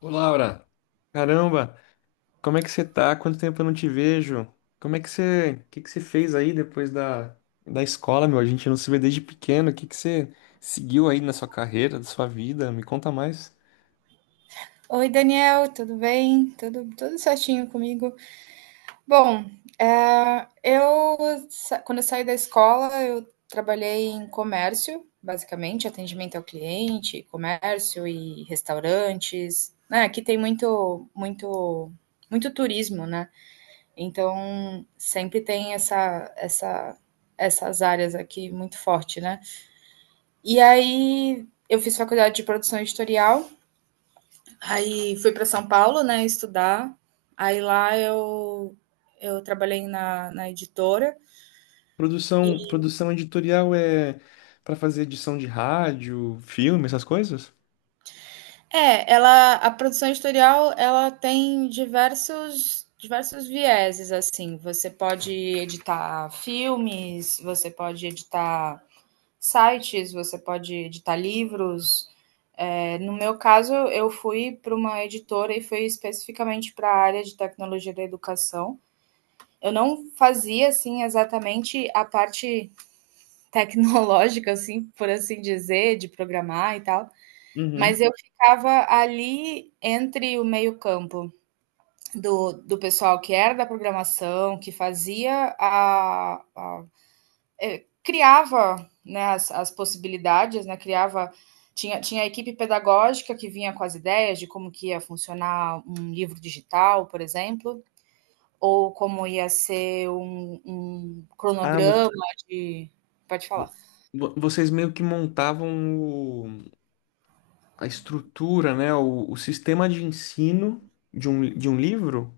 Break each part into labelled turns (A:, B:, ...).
A: Ô Laura, caramba, como é que você tá? Quanto tempo eu não te vejo? Como é que você, o que que você fez aí depois da escola, meu? A gente não se vê desde pequeno. O que que você seguiu aí na sua carreira, na sua vida? Me conta mais.
B: Oi, Daniel, tudo bem? Tudo certinho comigo? Bom, eu quando eu saí da escola, eu trabalhei em comércio, basicamente, atendimento ao cliente, comércio e restaurantes, né? Aqui tem muito, muito, muito turismo, né? Então sempre tem essas áreas aqui muito forte, né? E aí eu fiz faculdade de produção editorial. Aí fui para São Paulo, né, estudar. Aí lá eu trabalhei na editora.
A: Produção editorial é pra fazer edição de rádio, filme, essas coisas?
B: Ela a produção editorial, ela tem diversos vieses assim. Você pode editar filmes, você pode editar sites, você pode editar livros. No meu caso, eu fui para uma editora e fui especificamente para a área de tecnologia da educação. Eu não fazia assim exatamente a parte tecnológica, assim, por assim dizer, de programar e tal, mas
A: Uhum.
B: eu ficava ali entre o meio-campo do pessoal que era da programação, que fazia criava né, as possibilidades, né? Criava. Tinha a equipe pedagógica que vinha com as ideias de como que ia funcionar um livro digital, por exemplo, ou como ia ser um, um
A: Ah, vo-
B: cronograma de. Pode falar.
A: vo- vocês meio que montavam o- a estrutura, né? O sistema de ensino de um livro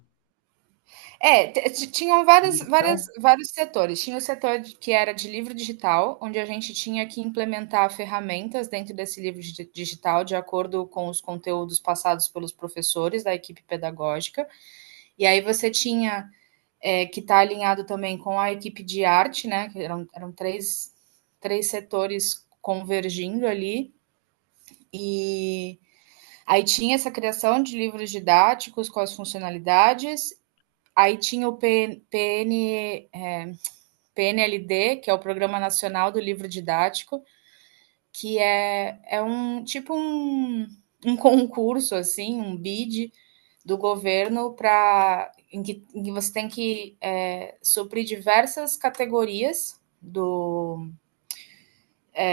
B: T t tinham várias várias
A: digital?
B: vários setores. Tinha o setor de que era de livro digital, onde a gente tinha que implementar ferramentas dentro desse livro di digital, de acordo com os conteúdos passados pelos professores da equipe pedagógica. E aí você tinha, que estar alinhado também com a equipe de arte, né, que eram três setores convergindo ali. E aí tinha essa criação de livros didáticos com as funcionalidades, aí tinha o P n PNLD, que é o Programa Nacional do Livro Didático, que é um tipo um, um concurso, assim, um bid do governo para que, você tem que suprir diversas categorias do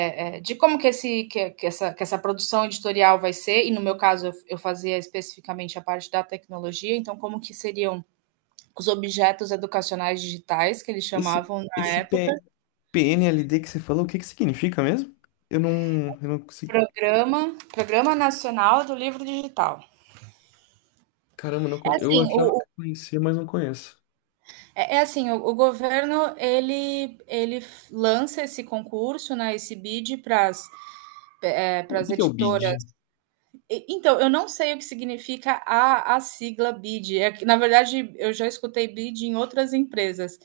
B: de como que, esse, que essa produção editorial vai ser, e no meu caso eu fazia especificamente a parte da tecnologia, então como que seriam os objetos educacionais digitais que eles
A: Esse,
B: chamavam na
A: esse
B: época.
A: P- PNLD, que você falou, o que que significa mesmo? Eu não, eu não consigo.
B: Programa Nacional do Livro Digital.
A: Caramba, não,
B: É
A: eu
B: assim,
A: achava que conhecia, mas não conheço.
B: é assim, o governo ele lança esse concurso, né, esse bid para
A: O
B: as
A: que que é o
B: editoras.
A: BID?
B: Então, eu não sei o que significa a sigla bid. É que, na verdade, eu já escutei bid em outras empresas,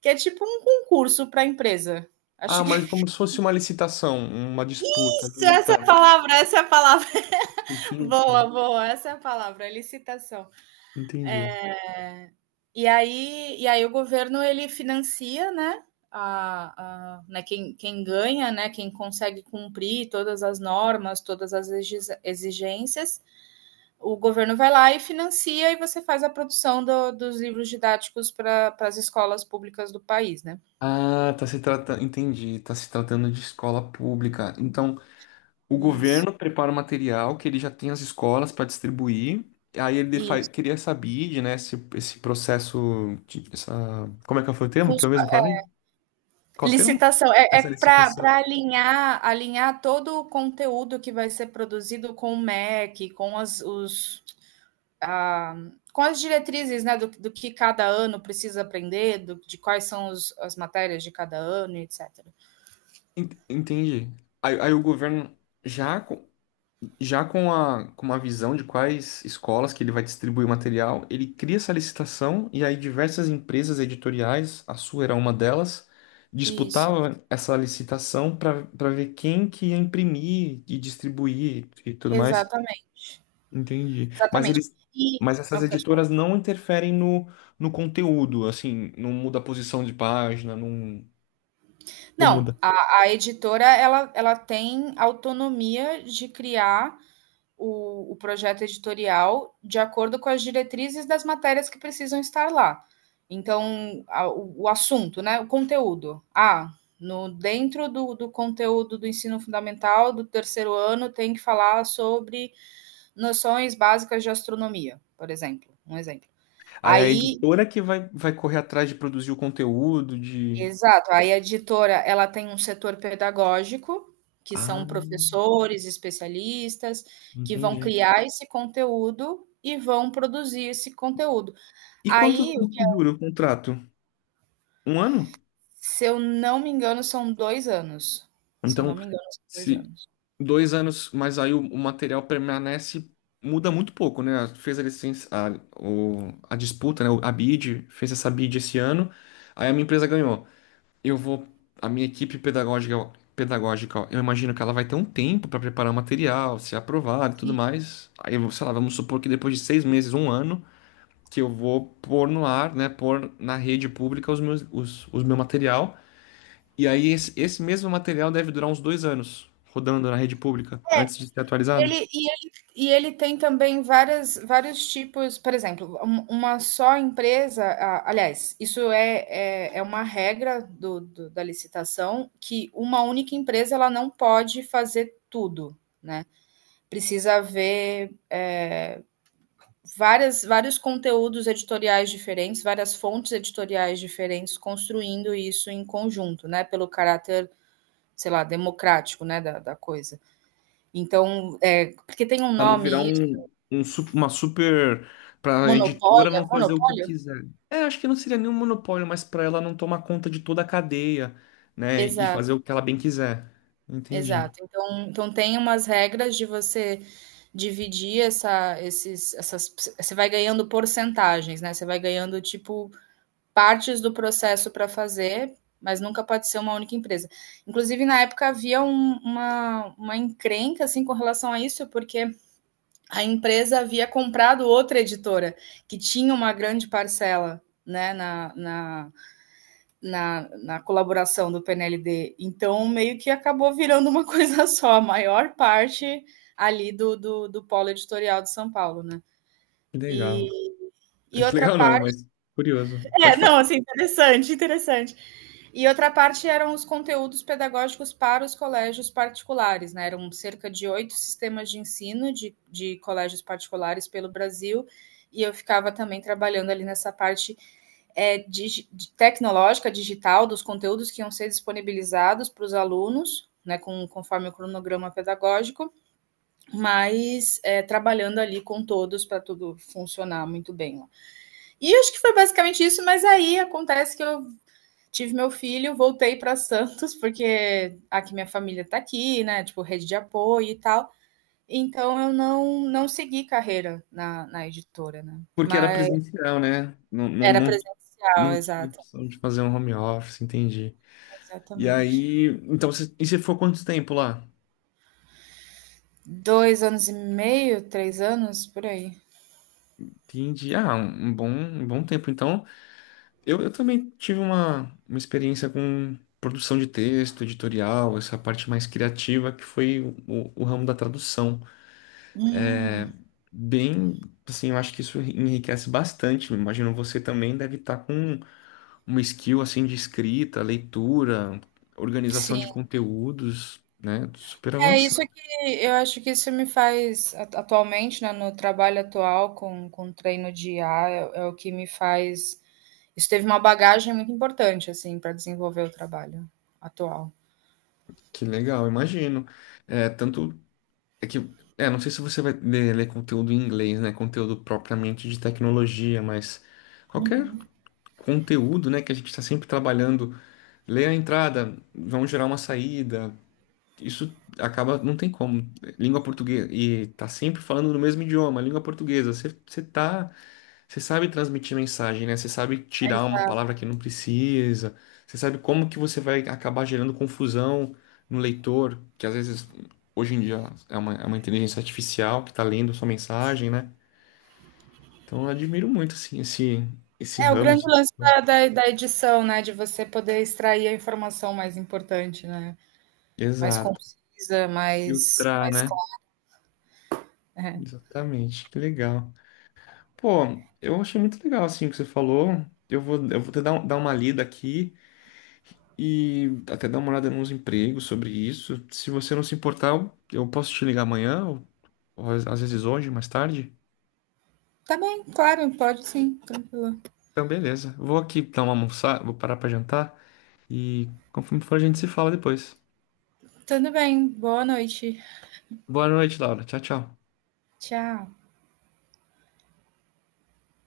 B: que é tipo um concurso para empresa.
A: Ah,
B: Acho
A: mas como
B: que
A: se fosse uma licitação, uma disputa ali.
B: essa é a
A: Tá,
B: palavra, essa é a palavra.
A: entendi,
B: Boa, boa, essa é a palavra, licitação.
A: entendi.
B: E aí o governo ele financia, né? Né quem ganha, né? Quem consegue cumprir todas as normas, todas as exigências, o governo vai lá e financia e você faz a produção dos livros didáticos para as escolas públicas do país, né?
A: Ah, tá se tratando de escola pública. Então, o
B: Isso,
A: governo prepara o material que ele já tem as escolas para distribuir. Aí ele
B: isso.
A: queria essa BID, né? Esse processo, como é que foi o
B: Com
A: termo que
B: os,
A: eu mesmo falei? Qual o termo?
B: licitação é
A: Essa
B: para
A: licitação.
B: alinhar todo o conteúdo que vai ser produzido com o MEC, a, com as diretrizes né, do que cada ano precisa aprender, de quais são as matérias de cada ano, etc.
A: Entendi. Aí o governo já com, já com a com uma visão de quais escolas que ele vai distribuir o material, ele cria essa licitação e aí diversas empresas editoriais, a sua era uma delas,
B: Isso,
A: disputava essa licitação para ver quem que ia imprimir e distribuir e tudo mais.
B: exatamente.
A: Entendi.
B: Exatamente. E.
A: Mas essas
B: Não, pode falar.
A: editoras não interferem no conteúdo, assim, não muda a posição de página, não, como
B: Não, a editora ela, ela tem autonomia de criar o projeto editorial de acordo com as diretrizes das matérias que precisam estar lá. Então, o assunto, né? O conteúdo. Ah, no, dentro do conteúdo do ensino fundamental do terceiro ano tem que falar sobre noções básicas de astronomia, por exemplo. Um exemplo.
A: aí a
B: Aí
A: editora que vai, vai correr atrás de produzir o conteúdo, de.
B: Exato, aí a editora, ela tem um setor pedagógico, que
A: Ah,
B: são professores, especialistas, que vão
A: entendi.
B: criar esse conteúdo e vão produzir esse conteúdo.
A: E quantos
B: Aí,
A: anos que dura o contrato? Um ano?
B: se eu não me engano, são 2 anos. Se eu
A: Então,
B: não me engano, são 2
A: se
B: anos.
A: dois anos, mas aí o material permanece, muda muito pouco, né? Fez a licença, a disputa, né? A bid, fez essa bid esse ano, aí a minha empresa ganhou. Eu vou, a minha equipe pedagógica, pedagógica, eu imagino que ela vai ter um tempo para preparar o material, ser aprovado e tudo
B: Sim.
A: mais. Aí, sei lá, vamos supor que depois de seis meses, um ano, que eu vou pôr no ar, né, pôr na rede pública os meus, os meu material. E aí esse mesmo material deve durar uns dois anos rodando na rede pública antes de ser
B: E
A: atualizado,
B: ele, e ele, e ele tem também vários tipos, por exemplo, uma só empresa, aliás, isso é uma regra da licitação, que uma única empresa ela não pode fazer tudo, né? Precisa haver vários conteúdos editoriais diferentes, várias fontes editoriais diferentes construindo isso em conjunto, né? Pelo caráter, sei lá, democrático, né, da coisa. Então, porque tem um
A: para não virar
B: nome.
A: uma super, para a editora
B: Monopólio?
A: não fazer o que
B: Monopólio?
A: quiser. É, acho que não seria nenhum monopólio, mas para ela não tomar conta de toda a cadeia, né, e
B: Exato,
A: fazer o que ela bem quiser. Entendi.
B: exato. Então tem umas regras de você dividir essas você vai ganhando porcentagens, né, você vai ganhando, tipo, partes do processo para fazer, mas nunca pode ser uma única empresa. Inclusive, na época havia uma encrenca assim com relação a isso, porque a empresa havia comprado outra editora que tinha uma grande parcela né, na colaboração do PNLD. Então, meio que acabou virando uma coisa só, a maior parte ali do polo editorial de São Paulo, né?
A: Que
B: E,
A: legal.
B: e
A: Que
B: outra
A: legal não,
B: parte.
A: mas curioso. Pode
B: Não,
A: falar.
B: assim, interessante, interessante. E outra parte eram os conteúdos pedagógicos para os colégios particulares, né? Eram cerca de oito sistemas de ensino de colégios particulares pelo Brasil, e eu ficava também trabalhando ali nessa parte é, dig, tecnológica, digital, dos conteúdos que iam ser disponibilizados para os alunos, né, conforme o cronograma pedagógico, mas trabalhando ali com todos para tudo funcionar muito bem. E acho que foi basicamente isso, mas aí acontece que eu tive meu filho, voltei para Santos, porque aqui minha família está aqui, né, tipo, rede de apoio e tal. Então eu não segui carreira na editora, né?
A: Porque era
B: Mas
A: presencial, né?
B: era
A: Não
B: presencial,
A: não tinha
B: exato.
A: opção de fazer um home office, entendi. E
B: Exatamente.
A: aí, então, e você ficou quanto tempo lá?
B: 2 anos e meio, 3 anos, por aí.
A: Entendi. Ah, um um bom tempo. Então, eu também tive uma experiência com produção de texto, editorial, essa parte mais criativa, que foi o ramo da tradução.
B: Hum,
A: Bem, assim, eu acho que isso enriquece bastante. Imagino você também deve estar com uma skill, assim, de escrita, leitura, organização
B: sim.
A: de conteúdos, né? Super
B: É isso
A: avançado.
B: que eu acho que isso me faz atualmente, né, no trabalho atual com treino de IA, é o que me faz. Isso teve uma bagagem muito importante, assim, para desenvolver o trabalho atual.
A: Que legal, imagino. É, tanto é que, é, não sei se você vai ler, ler conteúdo em inglês, né? Conteúdo propriamente de tecnologia, mas qualquer conteúdo, né, que a gente está sempre trabalhando, lê a entrada, vão gerar uma saída. Isso acaba, não tem como. Língua portuguesa, e tá sempre falando no mesmo idioma, língua portuguesa. Você sabe transmitir mensagem, né? Você sabe tirar uma palavra que não precisa. Você sabe como que você vai acabar gerando confusão no leitor, que às vezes hoje em dia é uma inteligência artificial que está lendo a sua mensagem, né? Então eu admiro muito assim esse
B: É o
A: ramo
B: grande lance da edição, né? De você poder extrair a informação mais importante, né? Mais
A: Exato.
B: concisa, mais,
A: Filtrar,
B: mais
A: né?
B: clara. É.
A: Exatamente. Que legal. Pô, eu achei muito legal assim o que você falou. Eu vou te dar, dar uma lida aqui e até dar uma olhada nos empregos sobre isso. Se você não se importar, eu posso te ligar amanhã, ou às vezes hoje, mais tarde.
B: Tá bem, claro, pode sim, tranquilo.
A: Então, beleza. Vou aqui dar uma almoçada, vou parar pra jantar e conforme for a gente se fala depois.
B: Tudo bem, boa noite.
A: Boa noite, Laura. Tchau, tchau.
B: Tchau.